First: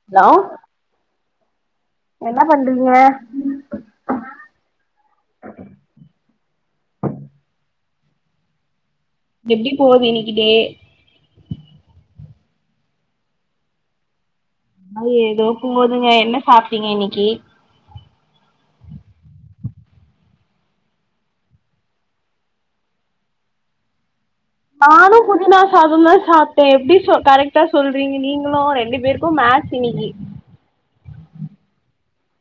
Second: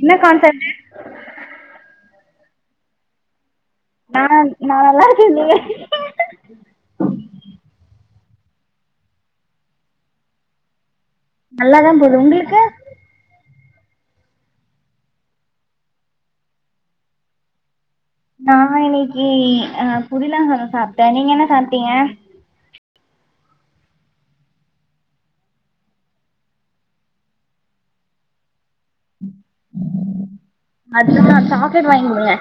என்ன hello concept என்ன பண்றீங்க நானா நா நல்லா இருக்கே நீங்க எப்டி போகுது இன்னைக்கு டே நல்லாதா போது உங்களுக்கு அது ஏதோ போதுங்க என்ன சாப்ட்டிங்க இன்னைக்கு நா இன்னைக்கி அ புதினா சாதம் சாப்ட்டே நீங்க என்ன சாப்ட்டீங்க நானு புதினா சாதந்தா சாப்ட்டே எப்டி ச கரெக்டா சொல்றிங்க நீங்களு ரெண்டு பேருக்கு மேச் இன்னிக்கு அதுதா சாக்லேட் வாங்கி கொடுங்க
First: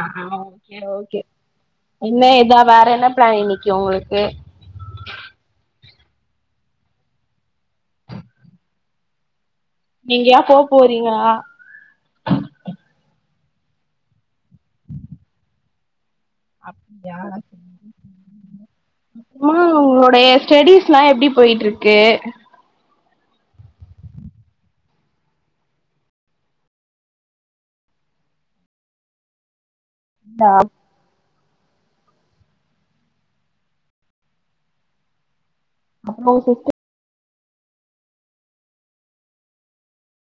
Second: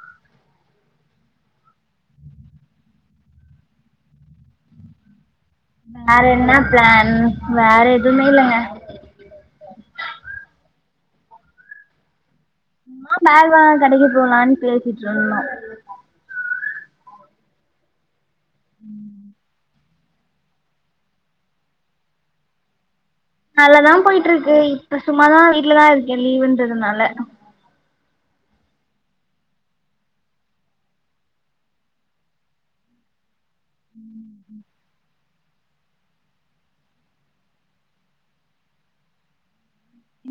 ஆ ஓகே ஓகே என்ன இதா வேற என்ன பிளான் இன்னைக்கு ஒங்களுக்கு வேற என்ன ப்ளான் வேற எதுமே இல்லங்க நீங்க யா போ போறீங்க சும்மா பால் வாங்க கடைக்கி போலான் பேசிட்ருந்தோ அப்டியா சேரி [unintelligible] ம் ஆ உங்ளோடைய ஸ்டெடீஸ்லா எப்டி போய்ட்ருக்கு நல்லாதா போய்ட்ருக்கு இப்ப சும்மாதா வீட்லதா இருக்கே லீவுன்றதுனால ஆ அவ்ளோ சொத்து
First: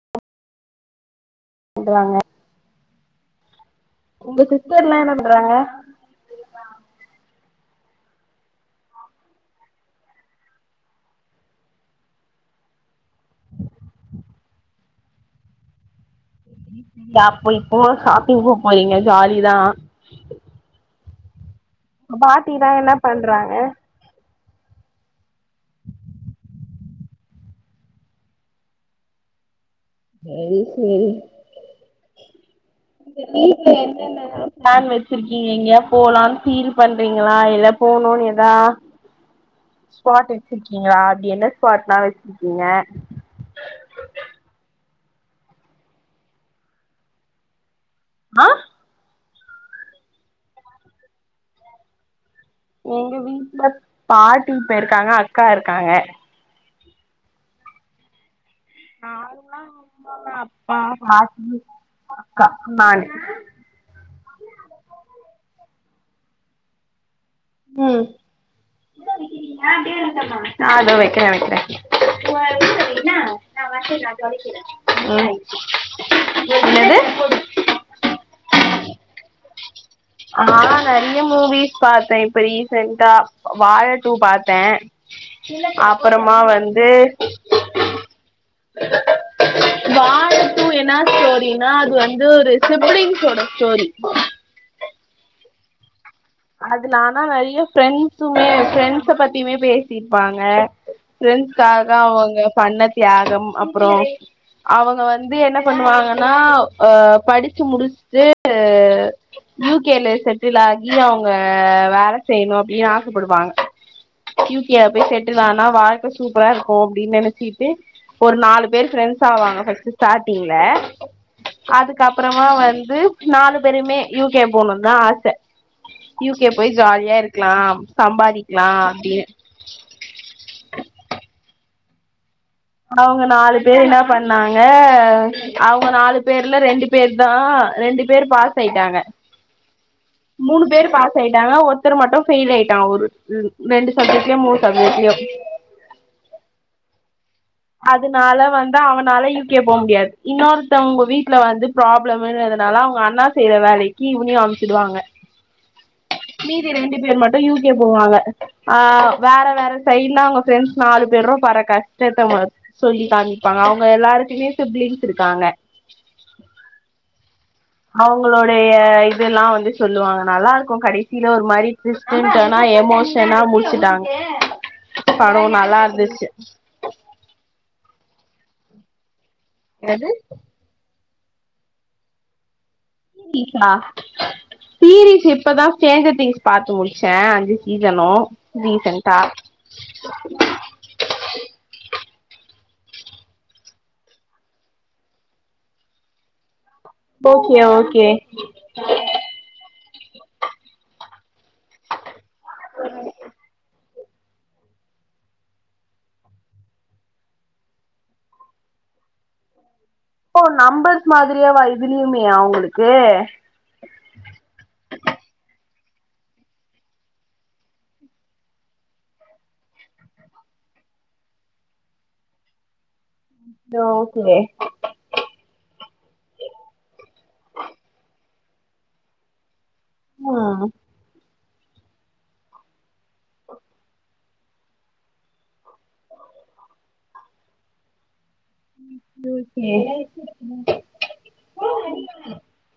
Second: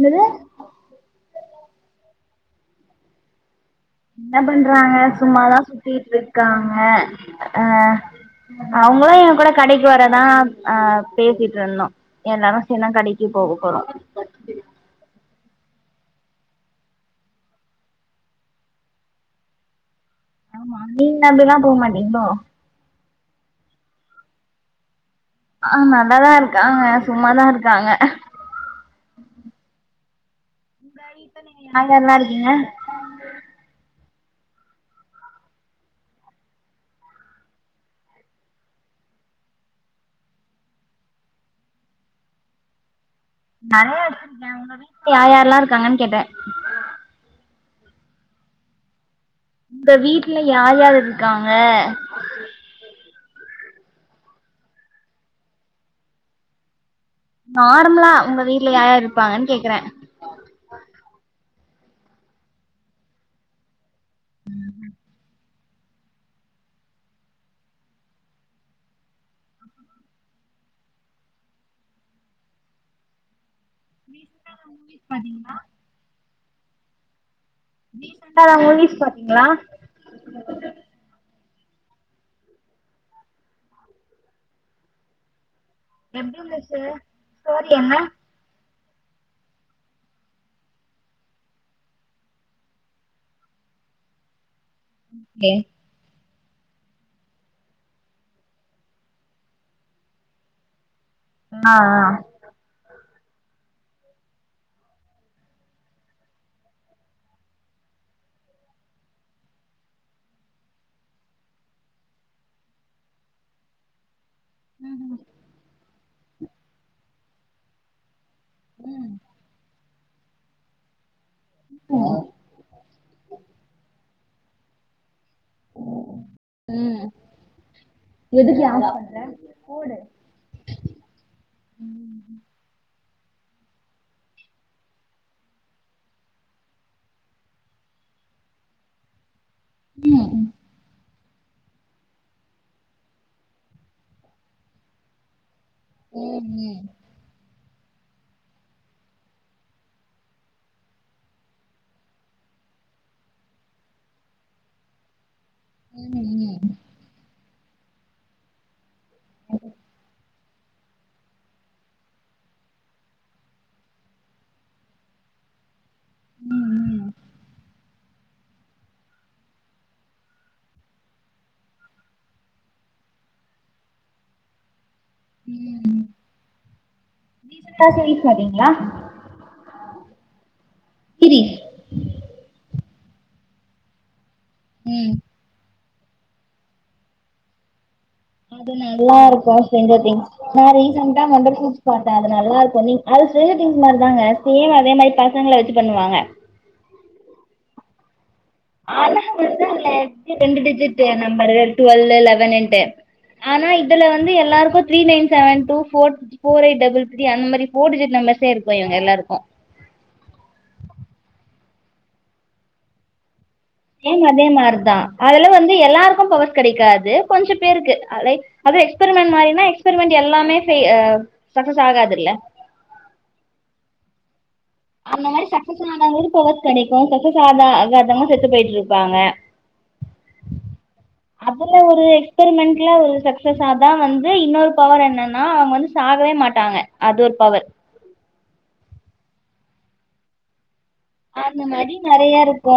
என்னது [unintelligible] என்ன உங்க பண்றாங்க சிஸ்டர்லா என்ன பண்றாங்க சும்மாதா சுத்தீட்ருக்காங்க அ அவுங்ளா எங்க கூட கடைக்கு வரதா அ பேசிட்ருந்தோ எல்லாரு சேன கடைக் கி போக போறோ பப்போ இப்போ ஷாப்பிங் போ போறிங்க ஜாலிதா ஆம்மா நீங்க அப்டிலா போ மாட்டீங்களோ பாட்டி தா எல்லா பண்றாங்க ஆ நல்லாதா இருக் காங்க சும்மாதா இருக்காங்க யார் யார்லா இருக்கீங்க செரி செரி ப்ளான் வெச்சிருக்கீங்க இங்க போலான் ஃபீல் பண்றீங்களா இல்ல போணோனெதா ஸ்பாட் வெச்சிருக்கீங்ளா அப்டி என்ன ஸ்பாட்லா வெச்சிருக்கீங்க நறைய வச்சிருக்கே உங்க வீட்ல யா யார்ல்லாருக்காங்கன் கேட்ட ஆ இந்த வீட்ல யார் யார் இருக்காங்க எங்க வீட்ல பாட்டி ப்ப இருக்காங்க அக்கா ருக்காங்க நார்ம்லா உங்க வீ [inaudible] அக்கா நானு ம் ம் வெக்குற வெக்குற ம் என்னது ரீசெண்டா எதா மூவிஸ் பாத்தீங்களா ஆ நறைய மூவிஸ் பாத்த இப்ப ரீசென்டா வாழ டூ பாத்த அப்பறமா எப்டி இருந்துச்சு வந்து ஸ்டோரி என்ன வாழ டூ என்ன ஸ்டோரினா அது வந்து ஒரு சிப்லிங்சோட ஸ்டோரி ஏ அதுலானா நறைய ஃப்ரெண்ட்ஸுமே ஃப்ரெண்ட்ஸ பத்தியுமே பேசிருப்பாங்க ஆ ஃபிரெண்ட்காக ஆ அவங்க பண்ண தியாகம் அப்புறம் அவங்க வந்து என்ன பண்ணுவாங்கன்னா ஹ படிச்சு முடிச்சுட்டு யூ கே ல செட்டில் ஆகி அவுங்க வேல செய்யணு அப்படின்னு ஆசப்படுவாங்க யூ கே ல போய் செட்டுல ஆனா வாழ்க்க சூப்பரா இருக்கு அப்படின்னு நினைச்சிட்டு ஒரு நாலு பேர் ஃப்ரெண்ட்ஸ் ஆவாங்க ஸ்டாட்டிங்ள அதுக்கப்புறமா வந்து நாலு பேருமே யூகே போகணுனு தா ஆச யூ கே போய் ஜாலியா இருக்கலா எதுக்கு சம்பாதிக்கலா ஆஃப் பண்ற அப்படின்னு [inaudible] அவங்க நாலு பேர் என்ன பண்ணாங்க அவங்க நாலு பேர்ல ரெண்டு பேர்தா ரெண்டு பேர் பாஸ் ஆயிட்டாங்க மூணு பேர் பாஸ் ஆயிட்டாங்க ஒருத்தர் மட்டும் ஃபெயில் ஆயிட்டாங்க ஒரு ரெண்டு சப்ஜெக்ட்லயு மூணு சப்ஜெக்ட்லயு உம் உம் அதுனால வந்து அவனால யு கே போக முடியாது இன்னொருத்தவங்க வீட்டுல வந்து ப்ராப்ளம்ன்றதுனால அவங்க அண்ணா செய்யற வேலைக்கு இவனையு அனுப்ச்சிடுவாங்க ஏதாச்சு மீதி ரெண்டு பேர் மட்டு யூ கே போவாங்க ஆஹ் வேற வேற சைடுலா அவங்க ஃப்ரண்ட்ஸ் நாலு பேரு பட்ற கஷ்டத்த சொல்லி காமிப்பாங்க அவங்க எல்லாருக்குமே சிப்லிங்ஸ் இருக்காங்க உம் உம் அவங்களுோடைய இதெல்லா வந்து சொல்லுவாங்க நல்லா இருக்கு கடைசியில ஒரு மாரி ஸிஸ்டன்டனா எமோஷனா முடிச்சுட்டாங்க படம் நல்லா இருந்துச்சு பாப்பிங்களா எது கிரி ஹ ம் ம் ரீசெண்டா சீரீஸ் பாத்தீங்களா? சீரீஸ் ம் தீரிச்சப்பதா சேஞ்ச திங்ஸ் பாத்து முடிச்சேன் அஞ்சு சீசன் அது நல்லா இருக்கு சேஞ்ச திங்ஸ் நா ரீசண்டா [unintelligible] பாதாதே அது நல்லா இருக்கு கு அது சேஞ்ச திங்ஸ் மாரி தாங்க சேம் அதே மாரி பசங்கள வச்சு பண்ணுவாங்க ஓகே ஓகே [unintelligible] ரெண்டு டிஜிட்டே நம்பரூ டுவெல்வே லெவன் டே ஆனா இதுல வந்து எல்லாருக்கும் three nine seven two four four eight double three அந்த மாதிரி போர் டிஜிட் நம்பர்ஸே இரு இவங்க எல்லாருக்கும் ஓ நம்பர்ஸ் மாதிரியாவா இதுலயுமே அவுங்களுக்கு எல்லாருக்கு பவர் கெடைக்காது கொஞ்ச பேருக்கு லைக் அது எஸ்ப்ரிமென்ட் மாரினா எக்ஸ்ப்ரிமென்ட் எல்லாமே செ சக்சஸ் ஆகாதுல்ல ஓகே அந்த மாரி சக்சஸ் ஆனவங்களுக்கு பவர் கெடைக்கு சக்சஸ் ஆக ஆகாதவங்க செத்து போயிட்ருப்பாங்க ம் அதுல ஒரு எக்ஸ்ப்ரிமெண்ட்ல ஒரு சக்சஸாதா வந்து இன்னொரு பவர் என்னன்னா அவங்க வந்து சாகவே மாட்டாங்க அது ஒரு பவர் ஓகே அந்த மாரி நெறையா இருக்கு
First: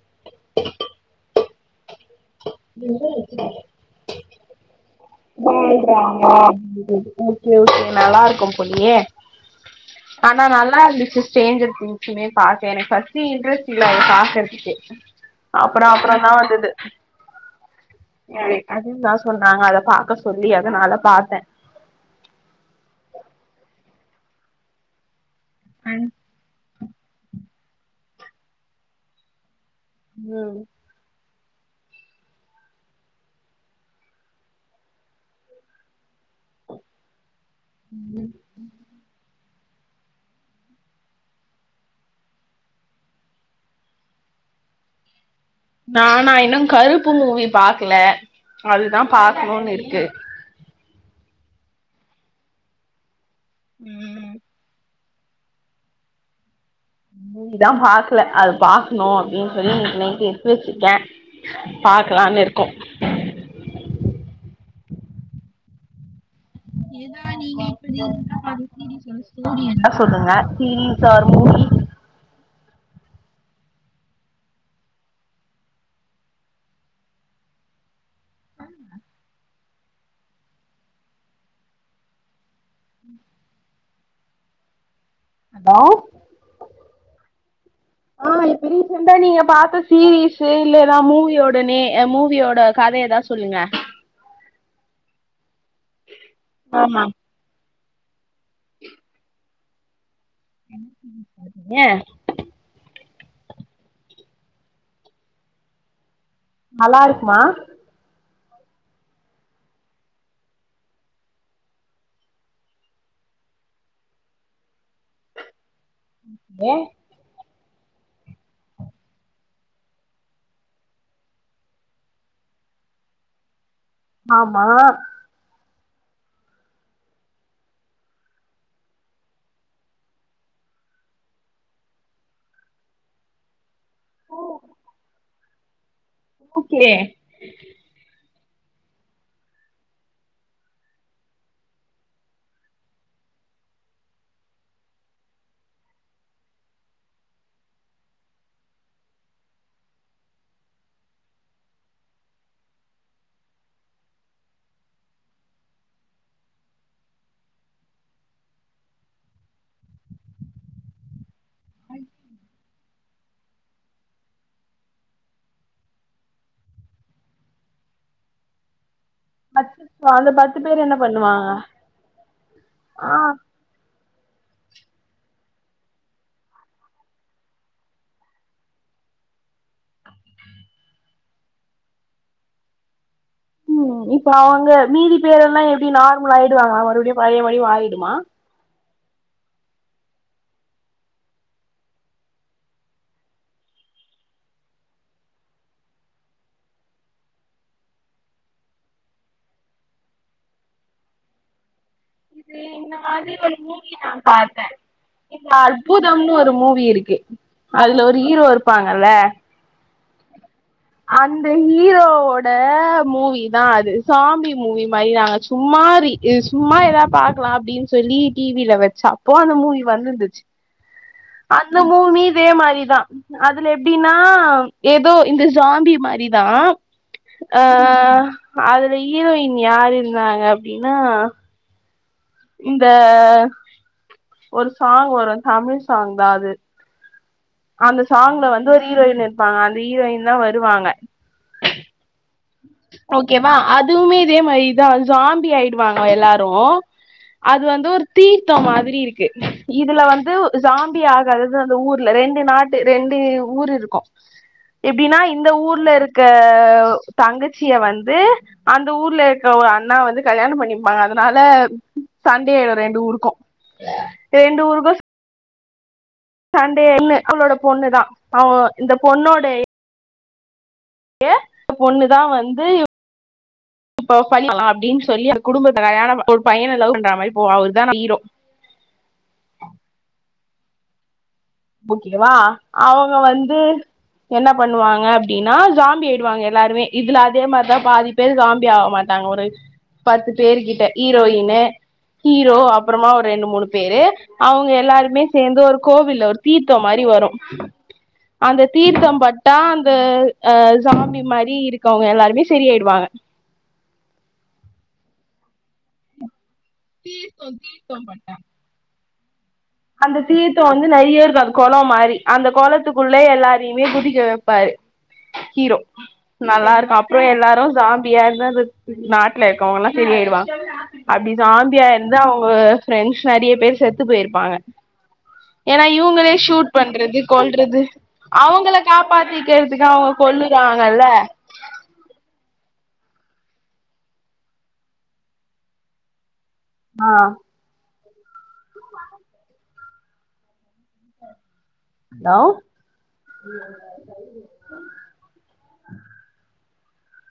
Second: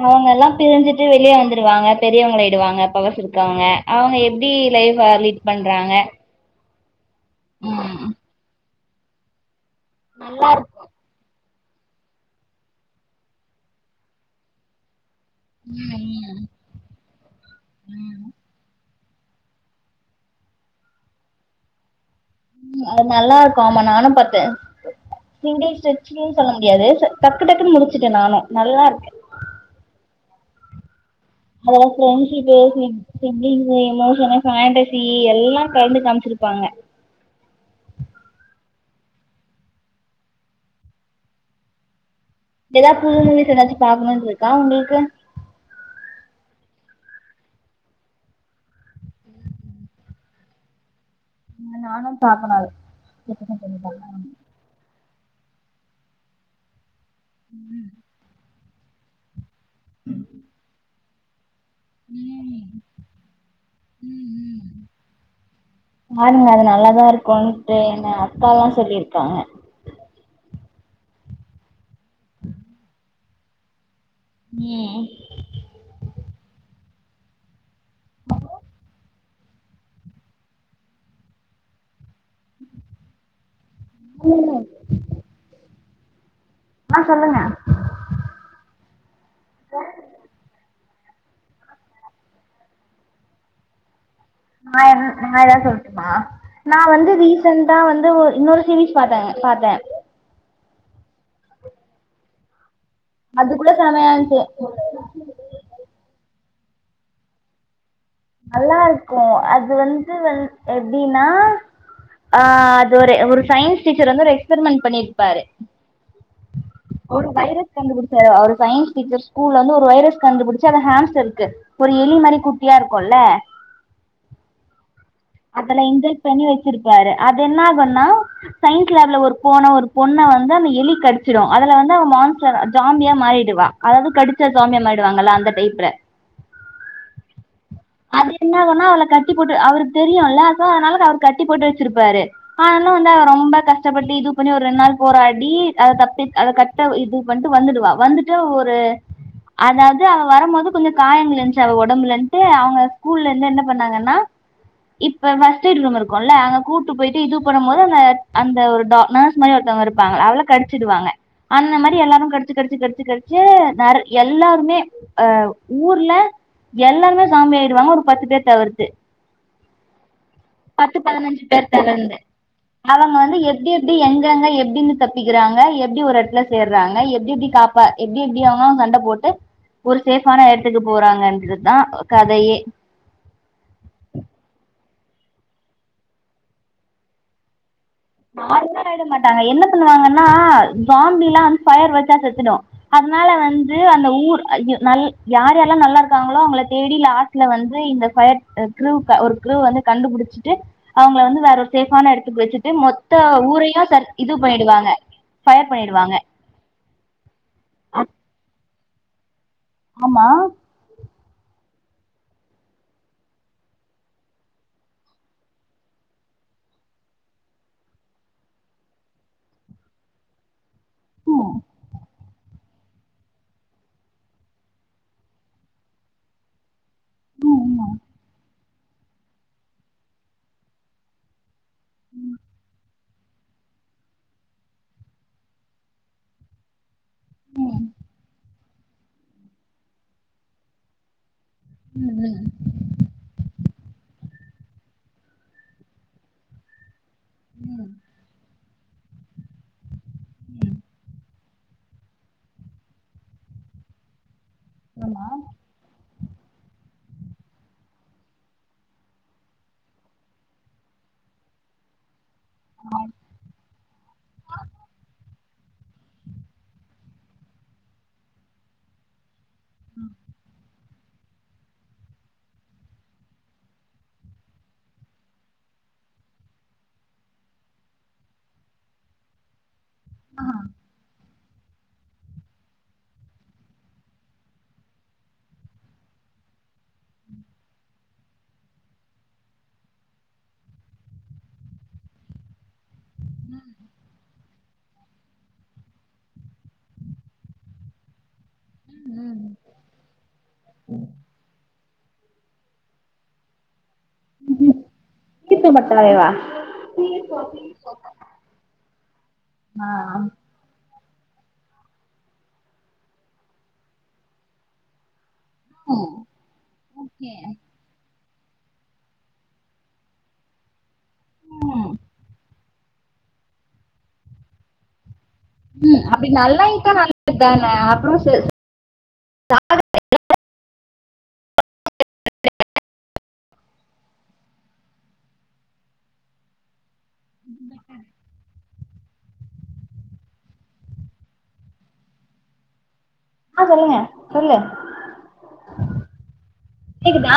அவங்க எல்லா பிரிஞ்சுட்டு வெளிய வந்து டுவாங்க பெரியவங்களாயிடுவாங்க பவர்ஸ் இருக்கவங்க அவங்க எப்டி லைஃப லீட் பண்றாங்க ஓகே ஓகே ம் நல்லாருக்கும் போலயே ஆனா நல்லாருந்துச்சு சேஞ்சர் திங்ஸுமே பாக்க எனக்கு ஃபர்ஸ்ட் இன்ட்ரெஸ்ட் இல்ல அத பாக்கறதுக்கு அப்பற ம் அப்பறந்தா ம் வந்துது ம் தா சொன்னாங்க அத பாக்க சொல்லி அதனால பாத்தே ம் அது நல்லாருக்கு ஆமா நானு பாத்தே ஹிந்தி ஸ்ரெச்சினு சொல்ல முடியாது ச டக் டக்கு டக்குன்னு முடிச்சுட்டே நானு நல்லா இருக்கு ம் அதுல friendship basic thinking emotion fantasy எல்லா கலந்து காமிச்சிரு ப்பாங்க எதா புது மூவிஸ் எதாச்சு பாக்கணுனு இருக்கா உங்களுக்கு நானா இன்னு கருப்பு மூவி பாக்கல அதுதா பாக்கணுனு இருக்கு இன்னு நானு பாக்கணு அது கேட்டதும் சொல்லிட்டாளா மூவிதா பாக்ல அது பாக் னு அப்டி சொல்லி இன்னிக்கி நைட் எடுத்து வச்சிட்ட பாக்லான்னு இருக்கோ ம் ம் ம் பாருங்க அது நல்லாதா எதா நீங்க இருக்குன்ட்டு இப்படி எங்க அக்கால்லா [unintelligible] சொல்லியிருக்காங்க ஸ்டோரி இருந்தா சொல்லுங்க தீம்ஸ் ஆர் மூவி உம் ம் ஆ ஆஹ் சொல்லுங்க ஆஹ் இப்ப ரீசெண்டா நீங்க பாத்த சீரியஸு இல்ல எதா மூவியோடனே அ மூவியோட கதையெதா சொல்லுங்க நாயெது நாயதா சொல்ட்டுமா நா ஆமா வந்து ரீசன் டா வந்து ஒர் இன்னொரு சீரிஸ் பாத்தாங்க பாத்தே ஏ அதுக்குள்ள செமையான்ச்சு நல்லா இருக்குமா நல்லா இருக்கு அது வந்து வன் எப்டின்னா ஆஹ் அது ஒரு ஒரு சயின்ஸ் டீச்சர் வந்து எக்ஸ்பரிமென்ட் பண்ணிர்ப்பாரு ஏ கண்டுபுடிச்சாரு அவரு சயின்ஸ் டீச்சர் ஸ்கூல்ல வந்து ஒரு வைரஸ் கண்டுபிடிச்சு அது ஹேம்ஸ்டர்ருக்கு ஒரு எலிமாரி குட்டியார்க் கொல்ல ஆமா அதுல இஞ்செக்ட் பண்ணி வச்சிருப்பாரு அதென்னாகுன்னா சயின்ஸ் லேப்ல ஒரு போன ஒரு பொண்ண வந்து அந்த எலி கடிச்சிடு அதல வந்து அவ மான்ஸ்டரா ஜாம்பியா மாறிடுவா அதாவது கடிச்சா சாம்பியா மாறிடுவாங்கல அந்த டைப்ல ஓகே அது என்னாகுனா அவள கட்டி போட்டு அவருக் தெரியுல்ல அதா அதனால அவரு கட்டி போட்டு வச்சிருப்பாரு ஆனாலு வந்து அவ ரொம்ப கஷ்டப்பட்டு இது பண்ணி ஒரு ரெண் நாள் போராடி அத தப்பி அத கட்ட இது பண்ட்டு வந்துடுவா வந்துட்டு ஒரு அதாவ்து அவ வரும்போது கொஞ்சொ காயங்கள் இருந்ச்சு அவ ஒடம்புலன்ட்டு அவ் வ ஸ்கூல்லந்து என்ன பண்ணாங்கன்னா இப்ப ஃபர்ஸ்டெய்டு ரூம் இருக்குல்ல அங்க கூட்டு பொயிட்டு இது பண்ணும் போது அந்த அந்த டா நார்ஸ் மாரி ஒருத்தங்க இருப்பாங்கள அவள கடிச்சிடுவாங்க அந்த மாரி எல்லாரு கடிச்சி கடிச்சி கடுச் ச்சி கடிச்சீ நெர் எல்லாருமே அ ஊர்ல எல்லார்மே சாம்பியாய் டுவாங்க ஒரு பத்து பேர் தவிர்த்து அச்சச்சோ அந்த பேர் பத்து என்ன பதினஞ்சு பண்ணுவாங்க பேர் தெலந்து அவங்க ஆ வந்து எப்டி எப் ப்டி எங்கங்க எப்டின்னு தப்பிக்கிறாங்க எப்டி ஒரு எடத்ல சேர்றாங்க எப்டி எப்டி காப்பா எப்டி எப்டி அவங்களா சண்ட போட்டு ஒரு சேஃப்பான எடத்துக்கு போறாங்கன்றதா கதையே உம் இப்பொ அவங்க மீதி பேரெல்லாம் எப்டி நார்மல் ஆயிடுவாங்ளா மறுபடியு பழைய மயி வாயி மார்ன்னா ஆய்ட மாட்டாங்க என்ன பண்ணுவாங்கன்னா சாம்பிலா வந் பயர் வச்சா செத்துடு அதனால வந்து அந்த ஊர் அய்யு நல் யார் யார்லா நல்லாருக்காங்களோ அவங்க தேடி லாஸ்ட்ல வந்து இந்த ஃபயர் அ க்ரூக்க ஒரு க்ரூ வந்து கண்டுபுடுச்ட்டு அவங்ள வந்து வேறொரு சே ஃபான எடத்துக் வச்சுட்டு மொத் அதே மாரி மூவி நா பாத்தே இந்த ஃபயர் பண்ணிடுவாங்க அற்புதம்னு ஒரு மூவி இருக்கு அதுல ஒரு ஹீரோ இருப் ப்பாங்கல்ல ஆமா அந்த ஹீரோவோட மூவி தா அது சாம்பி மூவி மாதிதாங்க சும்மா ரி இத் சும்மா எதா பாக்லா அப்டின் சொல்லி டிவில வச்சா அப்போ அந்த மூவி வந்துருந்துச் அந்த மூவ்மீர் இதே மாரிதா அதுல எப்டின்னா ஏதோ இந்த சாம்பி மாரி தா அ ம் ஆமா. ஆஹ் அதுல ஹீரோயின் யாரு இருந்தாங்க அப்டினா [inaudible] இந்த ஒரு சாங் வரோ தமிழ் சாங்தா அது ம் அந்த சாங்ல வந்து ஒரு ஹீரோயின் இர்ப்பாங்க அந்த ஹீரோயின்தா வருவாங்க உம் ஓகேவா அதும்மே இதே மாரிதா அது ஜோம்பி ஆயிடுவாங்க எல்லாரோ அது ம் வந்து ம் ஒரு தீர்த்தொ மாதி தி இருக்கு இதுல வந்துவ் ஜோம்பி ஆகாதது அந்த ஊர்ல ரெண்டு நாட்டு ரெண்டு ஊர் இருக்கோ எப்டினா ஆமா இந்த ஊர்ல இ க ஒ தங்கச்சிய வந்து அந்த ஊர்ல இருகவு ஒரு அண்ணா வந்து கல்யாணம் பண்ணிப்பாங்க அதுனால சண்டை ஆயிடோ ரெண்டு ஊருக்கோ ரெண்டு ஊருக்கோ சண்டேன்னு அவ்ளோட பொண்ணு தா அவ இந்த பொண்ணோடை யே பொண்ணுதா வந்து இப் ப ஃபலி அ ஆ அப்டீன் சொல்லி அந்த குடும்பத்த கல்யாணம் ஒரு பையன லவ் பன்ற மாரி போவு அவுர்தா நம்ம ஹீரோ ஆ ஓகேவா அவுங்க வந்து என்ன பண்ணுவாங்க அப்டினா ஜோம்பி ஆயிடுவாங்க எல்லாருமே இதுல அதே மார்தா பாதி பேர் ஜோம்பி ஆவமாட்டாங்க ஒரு பத்து பேர் கிட்ட ஹீரோயின்னு ஹீரோ அ பறமா ஒர் ரெண்டு மூணு பேரு அவுங்க எல்லாரு மே சேந்து ஒரு கோவில்ல ஒ தீர்த்தொ மாரி வரோ அந்த தீர்த்தம் பட்டா அந்த அ ஜோம்பி மாரி இருக் வுங்க எல்லாருமே செரி ஆயிடுவாங்க தீர்த்தம் பட்டாலேவா தீர்த்தொ தீர்த்தொ பட்டா ஆ அந்த தீர்த்தொ வந் து நெறைய இருக்கோ அது கொளோ மாரி அந்த கொளத்துக்குள்ள எல்லாரியுமே குதிக்க வெப்பாரு ஹீரோ ம் நல்லா இருக்கா அப்றோ எல்லாரு ஜோ பியாயிருந்த அது நாட்ல இருக்கவுங்கள்லா செரியாய்டுவா அப்டி ஜோம்பியா இருந்த அவுங்க ஃப்ரெண்ட்ஸ் நெறைய பேர் செத்து போயிருப்பாங்க ஏனா அப்டி இவுங்களே நல்லா ஷூட் இட்டா பண்றது நல்லது தான கொள்றது அப்றோ சொ அவுங்கள காப்பாத்திக்கிறதுக்கு அவுங்க கொல்லுறாங்கல்ல ஆ ஹலோ [inaudible] கேக்கித்தா